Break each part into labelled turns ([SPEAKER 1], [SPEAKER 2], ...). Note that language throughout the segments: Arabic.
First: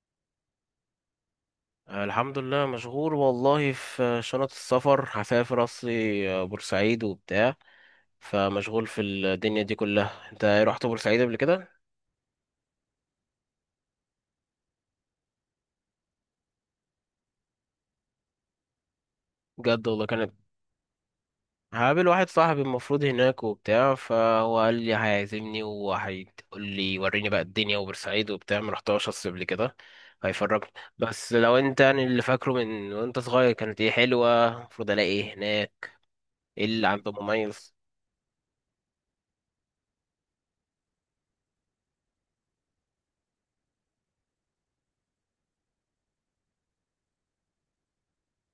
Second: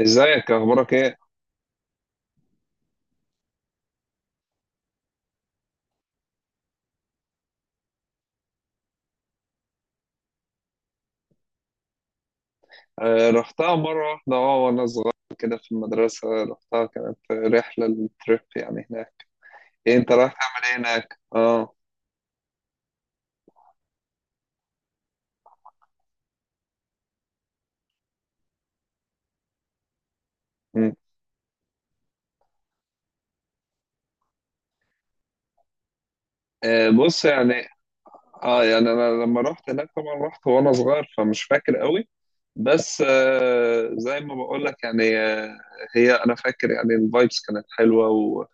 [SPEAKER 1] ازيك؟ اخبارك ايه؟
[SPEAKER 2] آه، الحمد لله، مشغول والله في شنط السفر. هسافر اصلي بورسعيد وبتاع. فمشغول في الدنيا دي كلها. انت إيه، رحت بورسعيد قبل كده؟
[SPEAKER 1] آه، رحتها مره واحده، اه، وانا صغير كده في المدرسه. رحتها كانت رحله التريب يعني هناك.
[SPEAKER 2] بجد
[SPEAKER 1] إيه،
[SPEAKER 2] والله
[SPEAKER 1] انت
[SPEAKER 2] كانت.
[SPEAKER 1] رايح تعمل ايه هناك؟ اه.
[SPEAKER 2] هقابل واحد صاحبي المفروض هناك وبتاع، فهو قال لي هيعزمني وهيقول لي وريني بقى الدنيا، وبورسعيد وبتاع ما رحتهاش اصل قبل كده، هيفرجني.
[SPEAKER 1] مم.
[SPEAKER 2] بس لو انت يعني اللي فاكره من وانت صغير كانت ايه، حلوة؟ المفروض الاقي ايه هناك؟ ايه اللي
[SPEAKER 1] آه،
[SPEAKER 2] عنده
[SPEAKER 1] بص يعني.
[SPEAKER 2] مميز؟
[SPEAKER 1] اه يعني انا لما رحت هناك، طبعا رحت وانا صغير فمش فاكر قوي. بس زي ما بقول لك يعني، هي انا فاكر يعني الفايبس كانت حلوه، و...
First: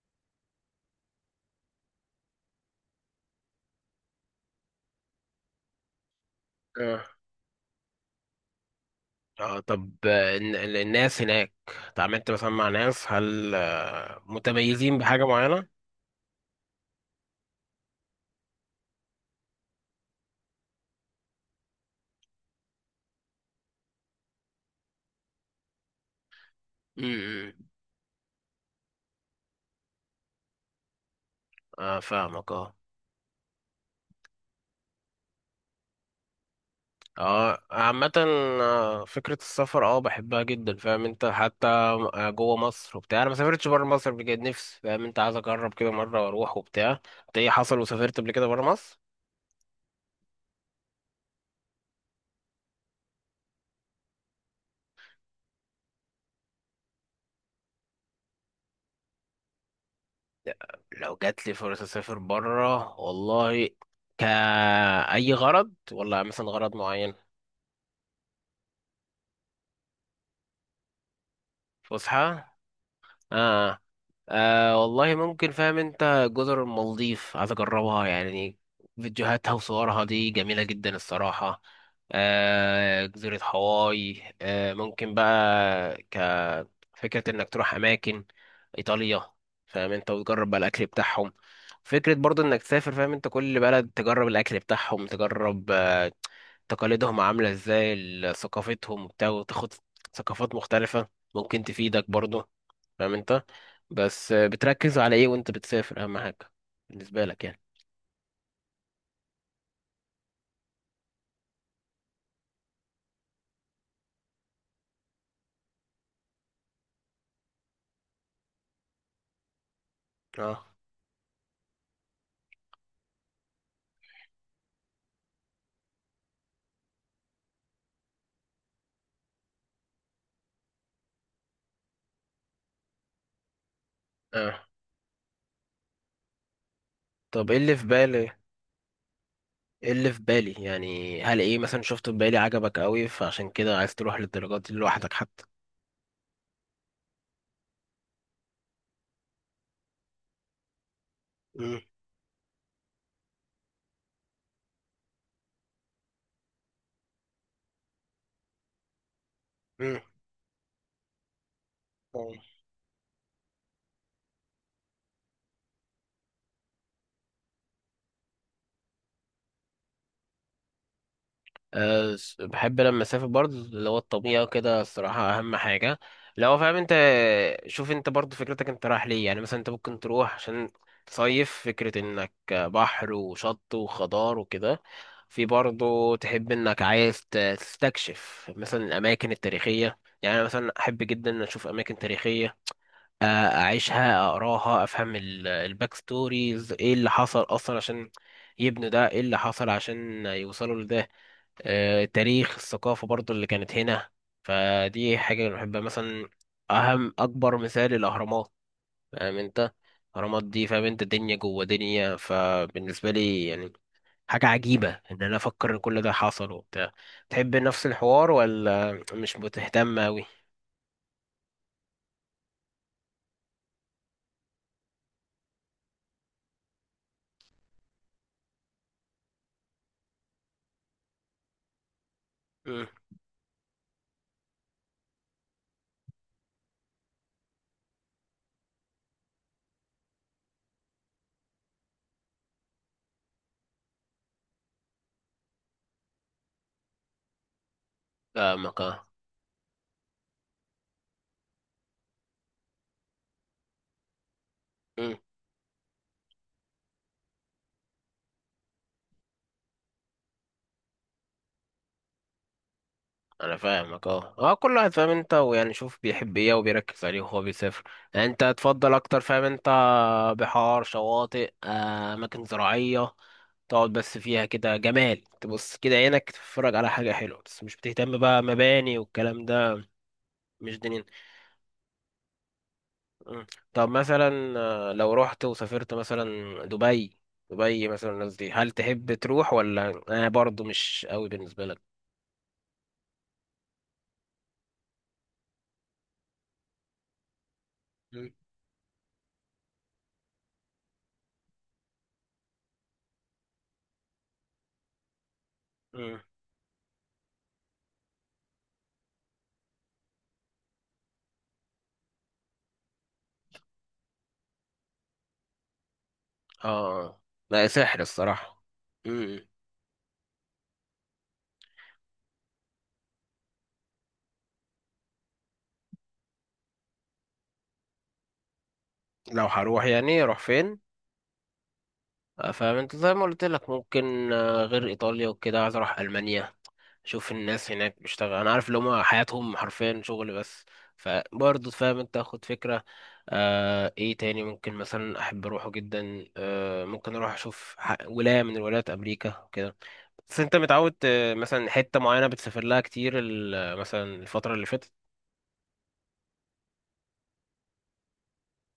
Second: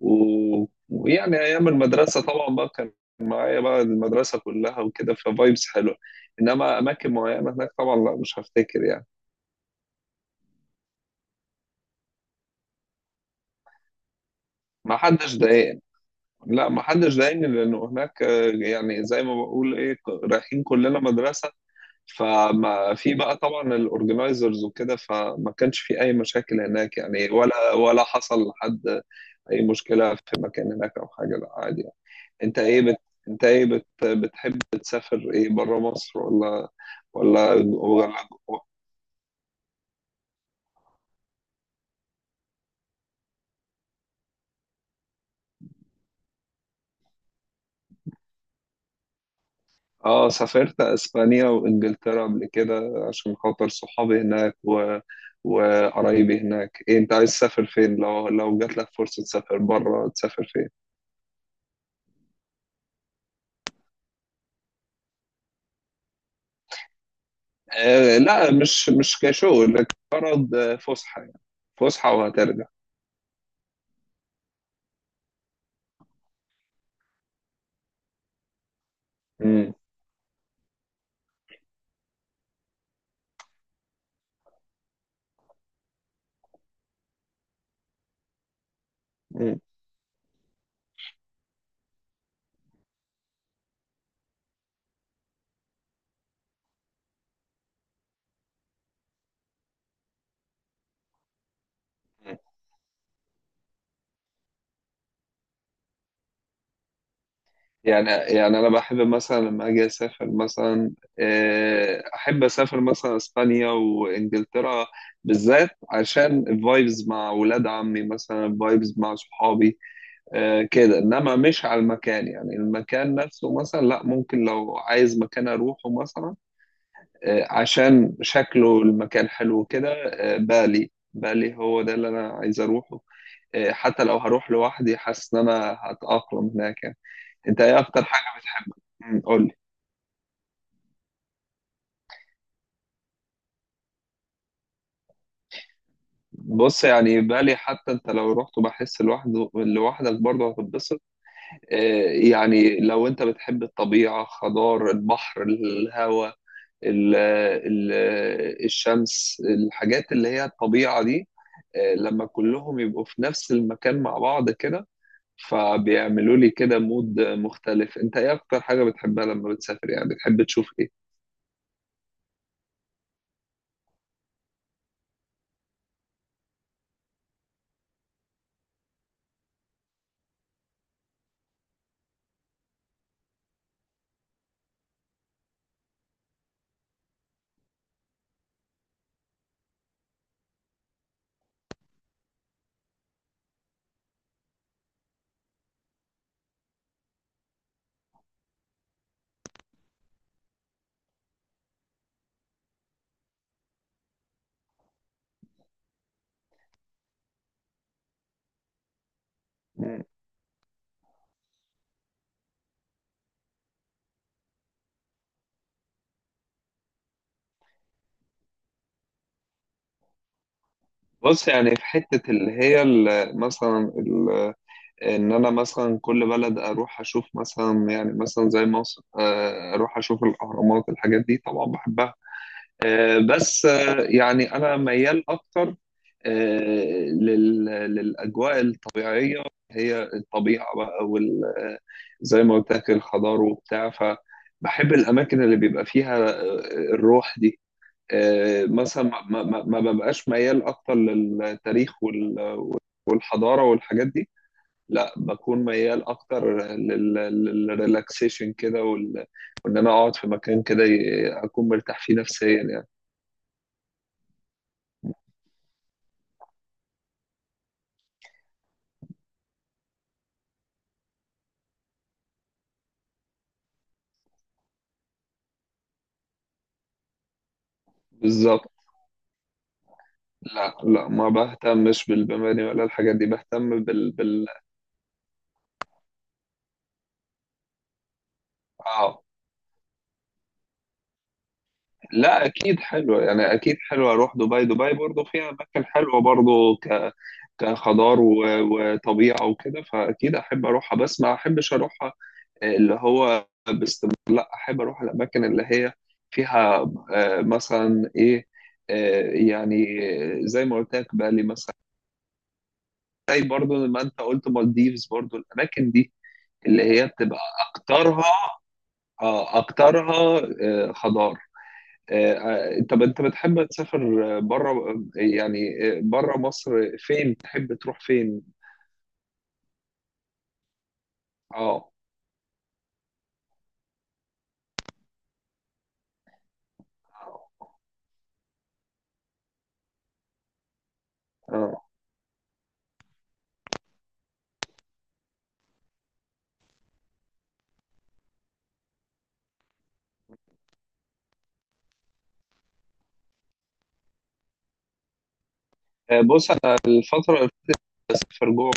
[SPEAKER 1] و... ويعني ايام المدرسه طبعا بقى كان معايا بقى المدرسه كلها وكده ففايبس حلوه. انما اماكن معينه هناك طبعا، لا، مش هفتكر يعني.
[SPEAKER 2] اه طب الناس هناك اتعاملت مثلا مع ناس، هل
[SPEAKER 1] ما
[SPEAKER 2] متميزين بحاجة
[SPEAKER 1] حدش
[SPEAKER 2] معينة؟
[SPEAKER 1] ضايقني. لا، ما حدش ضايقني لانه هناك، يعني زي ما بقول ايه، رايحين كلنا مدرسه. فما في بقى طبعا الاورجنايزرز وكده، فما كانش في اي مشاكل هناك يعني،
[SPEAKER 2] امم.
[SPEAKER 1] ولا حصل لحد اي مشكله في مكان هناك او حاجه. لا، عادي يعني.
[SPEAKER 2] اه فاهمك،
[SPEAKER 1] انت
[SPEAKER 2] اه.
[SPEAKER 1] ايه بت... بتحب تسافر ايه، بره مصر ولا ولا
[SPEAKER 2] اه
[SPEAKER 1] ولا
[SPEAKER 2] عامة،
[SPEAKER 1] جوه؟
[SPEAKER 2] فكرة السفر اه بحبها جدا. فاهم انت، حتى جوه مصر وبتاع. انا ما سافرتش بره مصر بجد، نفسي فاهم انت، عايز اجرب كده مرة واروح وبتاع. انت ايه حصل وسافرت قبل كده بره مصر؟
[SPEAKER 1] اه، سافرت اسبانيا وانجلترا قبل كده عشان خاطر صحابي هناك وقرايبي هناك. إيه، انت عايز تسافر فين؟ لو جات لك فرصه تسافر بره، تسافر فين؟
[SPEAKER 2] لو جات لي فرصة اسافر بره والله، كأي غرض ولا مثلا غرض معين؟
[SPEAKER 1] آه، لا، مش كشغل، لكن غرض فسحه يعني. فسحه
[SPEAKER 2] فسحة؟
[SPEAKER 1] وهترجع.
[SPEAKER 2] اه. آه والله ممكن، فاهم انت جزر المالديف عايز اجربها يعني. فيديوهاتها
[SPEAKER 1] امم.
[SPEAKER 2] وصورها دي جميلة جدا الصراحة. جزيرة هاواي ممكن بقى، كفكرة انك تروح اماكن، ايطاليا. فاهم انت وتجرب بقى الاكل بتاعهم. فكرة برضو انك تسافر فاهم انت، كل بلد تجرب الاكل بتاعهم، تجرب تقاليدهم عاملة ازاي، ثقافتهم وبتاع، وتاخد ثقافات مختلفة. ممكن تفيدك برضو، فاهم انت. بس بتركز على ايه وانت بتسافر اهم حاجة بالنسبة لك يعني؟
[SPEAKER 1] يعني انا بحب مثلا لما اجي اسافر مثلا، احب اسافر مثلا اسبانيا وانجلترا، بالذات عشان الفايبز مع ولاد عمي، مثلا الفايبز مع صحابي.
[SPEAKER 2] اه.
[SPEAKER 1] كده. انما مش على المكان يعني، المكان نفسه مثلا لا. ممكن لو عايز مكان اروحه مثلا، عشان شكله المكان حلو كده. بالي بالي، هو ده اللي انا عايز اروحه. حتى لو هروح
[SPEAKER 2] اه
[SPEAKER 1] لوحدي، حاسس ان انا هتأقلم هناك يعني.
[SPEAKER 2] طب ايه
[SPEAKER 1] انت
[SPEAKER 2] اللي
[SPEAKER 1] ايه
[SPEAKER 2] في
[SPEAKER 1] اكتر
[SPEAKER 2] بالي.
[SPEAKER 1] حاجه بتحبها؟ قول لي.
[SPEAKER 2] ايه اللي في بالي يعني، هل ايه مثلا شفته في بالي عجبك قوي فعشان كده عايز تروح للدرجات دي لوحدك حتى؟
[SPEAKER 1] بص يعني، بالي، حتى انت لو رحت بحس لوحدك برضه هتتبسط. آه، يعني لو انت بتحب الطبيعه، خضار، البحر، الهواء، ال- ال- الشمس،
[SPEAKER 2] امم.
[SPEAKER 1] الحاجات اللي هي الطبيعه دي. لما كلهم يبقوا في نفس المكان مع بعض كده، فبيعملوا لي كده مود مختلف. انت ايه اكتر حاجه بتحبها لما بتسافر يعني، بتحب تشوف ايه؟
[SPEAKER 2] بحب لما اسافر برضه اللي هو الطبيعه كده الصراحه اهم حاجه، لو فاهم انت. شوف انت برضه فكرتك انت رايح ليه يعني، مثلا انت ممكن تروح عشان تصيف، فكره انك بحر وشط وخضار وكده. في برضه تحب انك عايز تستكشف مثلا الاماكن التاريخيه. يعني أنا مثلا احب جدا إن اشوف اماكن تاريخيه، اعيشها، اقراها، افهم الباك ستوريز، ايه اللي حصل اصلا عشان يبنوا ده، ايه اللي حصل عشان يوصلوا لده. التاريخ، الثقافة برضو اللي كانت هنا. فدي حاجة أنا بحبها مثلا. أهم أكبر مثال الأهرامات، فاهم أنت. الأهرامات دي فاهم أنت دنيا جوه دنيا، فبالنسبة لي يعني حاجة عجيبة إن أنا أفكر إن كل ده حصل وبتاع. تحب نفس الحوار ولا مش بتهتم أوي؟
[SPEAKER 1] بص يعني، في حتة اللي هي مثلا إن أنا مثلا كل بلد أروح أشوف مثلا يعني مثلا زي مصر، أروح أشوف الأهرامات، الحاجات دي طبعا بحبها.
[SPEAKER 2] مم.
[SPEAKER 1] بس يعني أنا ميال أكتر للأجواء الطبيعية. هي الطبيعة بقى وال آه، زي ما قلت لك الخضار وبتاع. فبحب الأماكن اللي بيبقى فيها الروح دي.
[SPEAKER 2] فاهمك
[SPEAKER 1] مثلا ما ببقاش ميال اكتر للتاريخ والحضاره والحاجات دي. لا،
[SPEAKER 2] أه.
[SPEAKER 1] بكون ميال اكتر للريلاكسيشن كده وان انا اقعد في مكان كده، اكون مرتاح فيه نفسيا يعني.
[SPEAKER 2] انا فاهمك، اه اه. كل واحد فاهم انت ويعني شوف بيحب ايه وبيركز عليه وهو بيسافر، يعني انت تفضل اكتر فاهم انت بحار، شواطئ، اماكن زراعية. تقعد بس فيها كده جمال، تبص كده عينك تتفرج على حاجة حلوة، بس مش بتهتم بقى
[SPEAKER 1] بالظبط.
[SPEAKER 2] مباني والكلام ده.
[SPEAKER 1] لا،
[SPEAKER 2] مش دينين.
[SPEAKER 1] لا، ما بهتمش بالمباني ولا الحاجات دي.
[SPEAKER 2] مم.
[SPEAKER 1] بهتم
[SPEAKER 2] طب
[SPEAKER 1] بال
[SPEAKER 2] مثلا لو رحت وسافرت مثلا دبي، دبي مثلا الناس دي هل تحب
[SPEAKER 1] اه،
[SPEAKER 2] تروح ولا انا برضو مش قوي بالنسبة لك؟
[SPEAKER 1] لا، اكيد حلوه يعني، اكيد حلوه اروح دبي. دبي برضو فيها اماكن حلوه برضو كخضار
[SPEAKER 2] مم.
[SPEAKER 1] وطبيعه وكده، فاكيد احب اروحها. بس ما احبش اروح اللي هو باستمرار. لا، احب اروح الاماكن اللي هي
[SPEAKER 2] مم.
[SPEAKER 1] فيها مثلا ايه، آه، يعني زي ما قلت لك بالي مثلا، زي برضو ما انت قلت مالديفز، برضو الاماكن دي اللي هي
[SPEAKER 2] اه.
[SPEAKER 1] بتبقى
[SPEAKER 2] لا سحر
[SPEAKER 1] اكترها
[SPEAKER 2] الصراحة. مم.
[SPEAKER 1] اكترها خضار. طب انت بتحب تسافر بره يعني، بره مصر، فين تحب تروح فين؟
[SPEAKER 2] لو هروح يعني اروح فين؟
[SPEAKER 1] اه،
[SPEAKER 2] فاهم انت زي ما قلت لك، ممكن غير ايطاليا وكده عايز اروح المانيا، اشوف الناس هناك بيشتغل، انا عارف اللي هما حياتهم حرفيا شغل بس. فبرضه
[SPEAKER 1] اه،
[SPEAKER 2] فاهم انت اخد فكرة. ايه تاني ممكن مثلا احب اروحه جدا، ممكن اروح اشوف ولاية من ولايات امريكا وكده. بس انت متعود مثلا حتة معينة بتسافر لها كتير، مثلا الفترة اللي فاتت.
[SPEAKER 1] بص، انا الفتره اللي بسافر جوه،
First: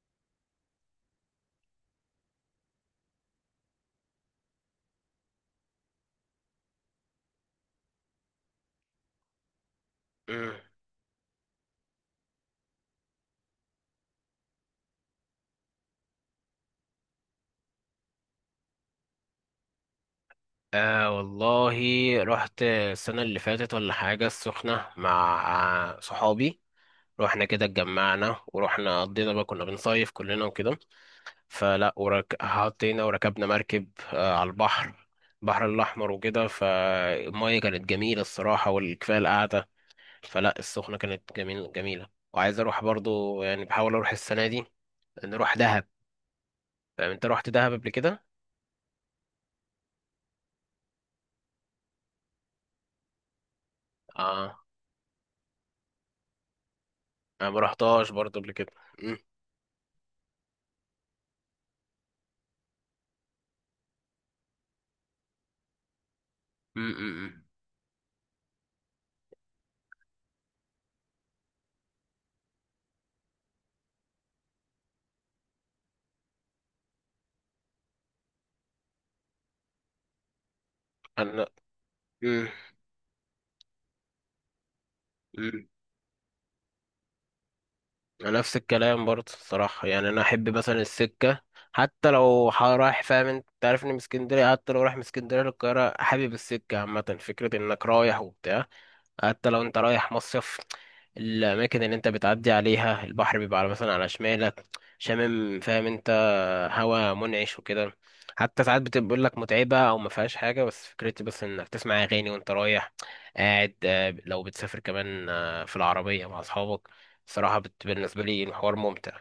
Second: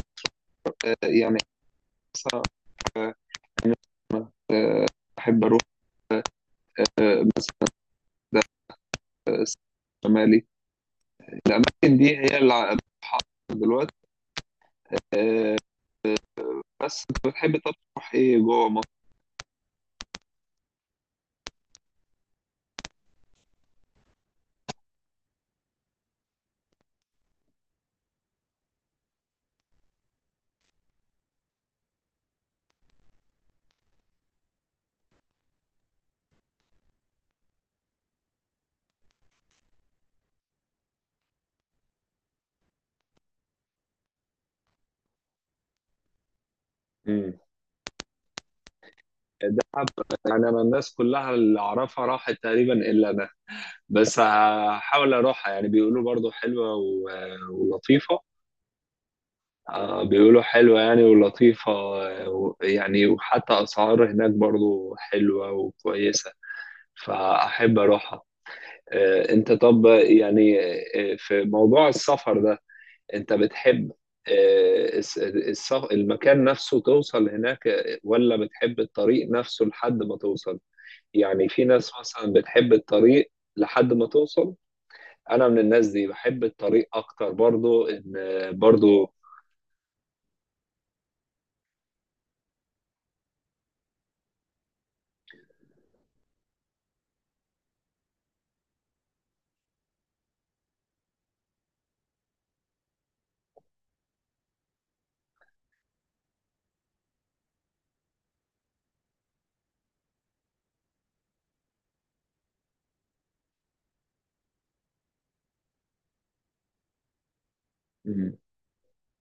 [SPEAKER 1] يعني، آه، احب اروح ده شمالي.
[SPEAKER 2] مم.
[SPEAKER 1] الاماكن دي هي اللي بتحط دلوقتي. آه، بس انت بتحب طب تروح ايه جوه مصر؟
[SPEAKER 2] آه والله، رحت السنة اللي فاتت ولا حاجة السخنة مع صحابي. رحنا كده، اتجمعنا ورحنا قضينا بقى، كنا بنصيف كلنا وكده. فلا حطينا وركبنا مركب على البحر، البحر الأحمر وكده. فالمية كانت جميلة الصراحة، والكفاية القعدة. فلا السخنة كانت جميلة، وعايز أروح برضو يعني، بحاول أروح السنة دي، نروح دهب. فاهم أنت
[SPEAKER 1] امم
[SPEAKER 2] رحت دهب قبل كده؟
[SPEAKER 1] دهب، يعني انا الناس كلها اللي اعرفها راحت تقريبا الا انا. بس
[SPEAKER 2] آه.
[SPEAKER 1] هحاول اروحها، يعني بيقولوا برضو حلوه
[SPEAKER 2] أنا ما رحتهاش
[SPEAKER 1] ولطيفه.
[SPEAKER 2] برضو قبل كده. م-
[SPEAKER 1] بيقولوا حلوه يعني ولطيفه، يعني وحتى اسعار هناك برضو حلوه وكويسه،
[SPEAKER 2] م- م- م.
[SPEAKER 1] فاحب اروحها. انت طب يعني في موضوع السفر ده، انت بتحب المكان نفسه توصل هناك، ولا بتحب الطريق نفسه لحد ما توصل؟
[SPEAKER 2] أنا
[SPEAKER 1] يعني في ناس مثلا
[SPEAKER 2] مم.
[SPEAKER 1] بتحب الطريق لحد ما توصل. انا من
[SPEAKER 2] مم.
[SPEAKER 1] الناس دي، بحب الطريق اكتر، برضو ان
[SPEAKER 2] أنا نفس الكلام
[SPEAKER 1] برضو.
[SPEAKER 2] برضه الصراحة. يعني أنا أحب مثلا السكة، حتى لو رايح فاهم أنت، أنت عارفني من اسكندرية. حتى لو رايح من اسكندرية للقاهرة، حابب السكة عامة، فكرة إنك رايح وبتاع. حتى لو أنت رايح مصيف، الأماكن اللي أنت بتعدي عليها البحر بيبقى على مثلا على شمالك، شامم فاهم، هوا منعش وكده. حتى ساعات بتبقى بيقول لك متعبة أو ما فيهاش حاجة، بس فكرتي بس إنك تسمع أغاني وأنت رايح قاعد، لو بتسافر كمان في العربية مع أصحابك الصراحة. بالنسبة
[SPEAKER 1] مم.
[SPEAKER 2] لي الحوار ممتع.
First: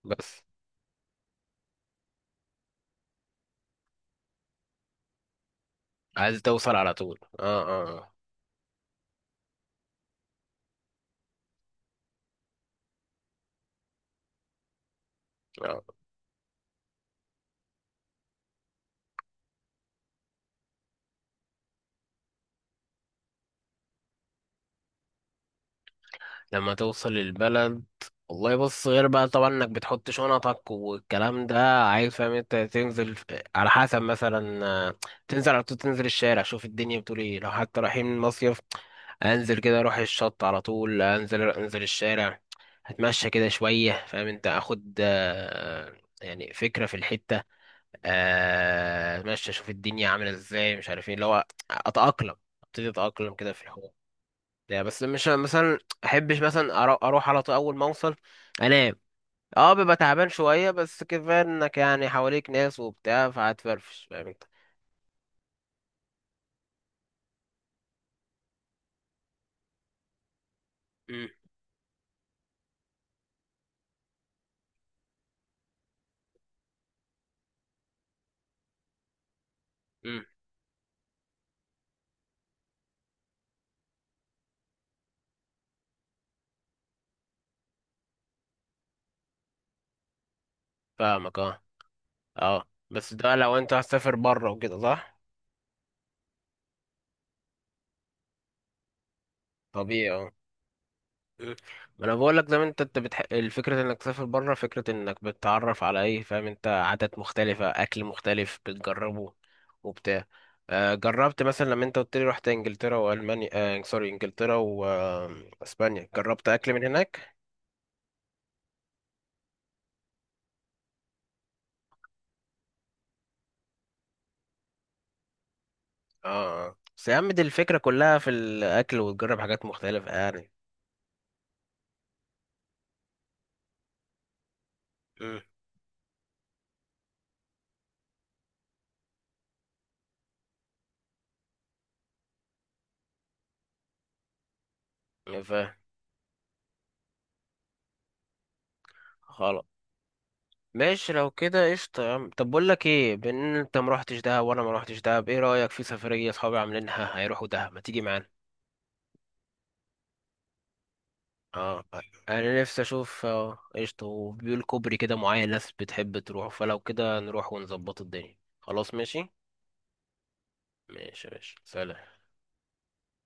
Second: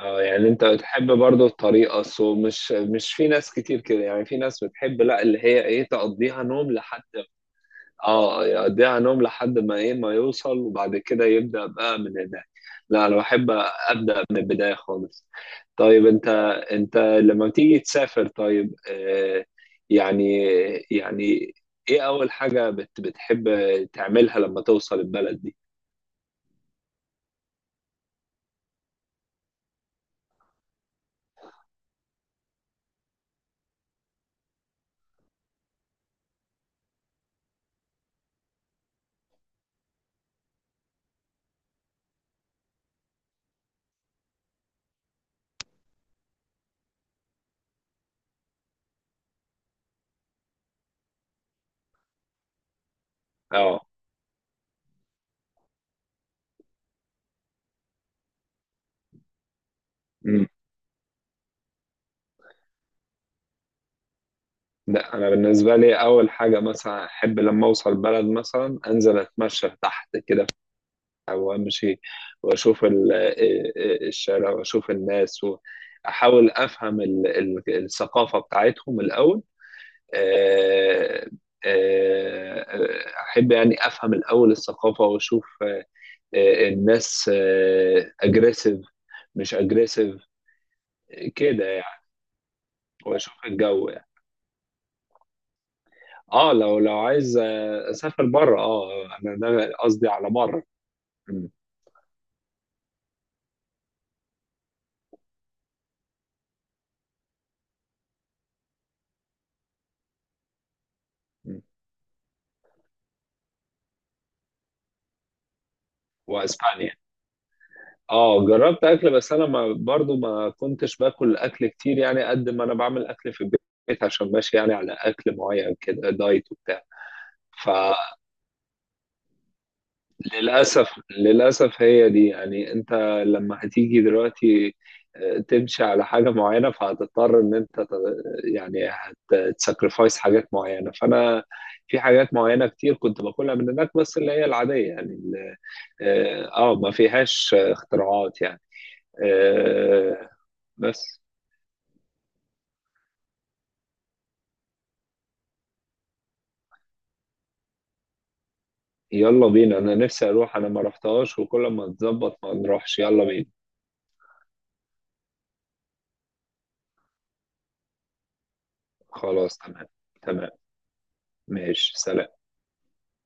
[SPEAKER 1] اه،
[SPEAKER 2] بس
[SPEAKER 1] يعني انت بتحب برضو الطريق، اصله مش في ناس كتير كده يعني. في ناس بتحب، لا، اللي هي ايه،
[SPEAKER 2] عايز
[SPEAKER 1] تقضيها نوم
[SPEAKER 2] توصل على
[SPEAKER 1] لحد.
[SPEAKER 2] طول؟ اه. اه
[SPEAKER 1] اه، يقضيها نوم لحد ما ايه، ما يوصل، وبعد كده يبدأ بقى من هناك. لا، انا بحب ابدأ من البداية خالص.
[SPEAKER 2] آه.
[SPEAKER 1] طيب انت لما تيجي تسافر، طيب، يعني يعني ايه اول حاجة بتحب تعملها لما توصل البلد دي؟
[SPEAKER 2] لما توصل البلد، والله بص، غير بقى طبعا انك بتحط شنطك والكلام ده، عايز فاهم انت تنزل على حسب، مثلا تنزل على طول، تنزل الشارع، شوف الدنيا بتقول ايه. لو حتى رايحين مصيف، انزل كده اروح الشط على طول، انزل انزل الشارع، هتمشى كده شوية فاهم انت، اخد يعني فكرة في الحتة. اتمشى، اشوف الدنيا عاملة ازاي، مش عارف ايه اللي هو اتأقلم، ابتدي اتأقلم كده في
[SPEAKER 1] اه.
[SPEAKER 2] الحوار. لا بس مش مثلا احبش مثلا اروح على طول اول ما اوصل انام. اه ببقى تعبان
[SPEAKER 1] أمم.
[SPEAKER 2] شويه، بس كفايه انك يعني حواليك ناس وبتاع فهتفرفش فاهم انت.
[SPEAKER 1] لا، انا بالنسبة لي اول حاجة، مثلا احب لما اوصل البلد، مثلا انزل اتمشى تحت كده
[SPEAKER 2] أمم.
[SPEAKER 1] وامشي، واشوف الشارع، واشوف الناس، واحاول افهم الثقافه بتاعتهم الاول.
[SPEAKER 2] أمم.
[SPEAKER 1] آه، احب يعني افهم الاول الثقافه، واشوف الناس اجريسيف مش اجريسيف
[SPEAKER 2] فاهمك، اه
[SPEAKER 1] كده يعني،
[SPEAKER 2] اه. بس ده
[SPEAKER 1] واشوف
[SPEAKER 2] لو انت
[SPEAKER 1] الجو يعني.
[SPEAKER 2] هتسافر بره وكده، صح؟
[SPEAKER 1] اه، لو عايز اسافر بره. اه انا ده قصدي
[SPEAKER 2] طبيعي
[SPEAKER 1] على
[SPEAKER 2] اه.
[SPEAKER 1] بره. م-
[SPEAKER 2] مم. ما انا بقول لك ده، انت الفكره انك تسافر بره، فكره انك بتتعرف على ايه فاهم انت، عادات مختلفه، اكل مختلف بتجربه وبتاع. جربت
[SPEAKER 1] م.
[SPEAKER 2] مثلا لما انت قلت لي رحت انجلترا والمانيا، آه سوري، انجلترا واسبانيا، جربت اكل من
[SPEAKER 1] واسبانيا.
[SPEAKER 2] هناك.
[SPEAKER 1] اه، جربت اكل، بس انا ما برضو ما كنتش باكل اكل كتير يعني. قد ما انا بعمل اكل في البيت، عشان ماشي يعني على اكل معين، كده
[SPEAKER 2] اه
[SPEAKER 1] دايت
[SPEAKER 2] آه.
[SPEAKER 1] وبتاع.
[SPEAKER 2] بس يا عم دي الفكره كلها في الاكل، وتجرب حاجات مختلفه يعني.
[SPEAKER 1] فللاسف هي دي يعني. انت لما هتيجي دلوقتي،
[SPEAKER 2] مم.
[SPEAKER 1] تمشي على حاجه معينه، فهتضطر ان انت يعني هتسكرفايس حاجات معينه. فانا في حاجات معينه كتير كنت باكلها من هناك، بس اللي هي العاديه يعني
[SPEAKER 2] فاهم.
[SPEAKER 1] ما فيهاش اختراعات يعني.
[SPEAKER 2] خلاص
[SPEAKER 1] آه،
[SPEAKER 2] ماشي،
[SPEAKER 1] بس
[SPEAKER 2] لو كده قشطة يا عم. طب بقول لك ايه، بان انت ما روحتش دهب وانا ما روحتش دهب، ايه رأيك في سفرية اصحابي عاملينها هيروحوا دهب، ما تيجي معانا؟
[SPEAKER 1] يلا بينا، انا نفسي اروح، انا ما رحتهاش وكل
[SPEAKER 2] اه
[SPEAKER 1] ما تظبط ما
[SPEAKER 2] انا نفسي
[SPEAKER 1] نروحش. يلا
[SPEAKER 2] اشوف
[SPEAKER 1] بينا.
[SPEAKER 2] قشطة، وبيقول كوبري كده معين ناس بتحب تروح، فلو كده نروح ونظبط الدنيا، خلاص ماشي.
[SPEAKER 1] خلاص، تمام، تمام،
[SPEAKER 2] ماشي ماشي
[SPEAKER 1] ماشي،
[SPEAKER 2] سلام.
[SPEAKER 1] سلام.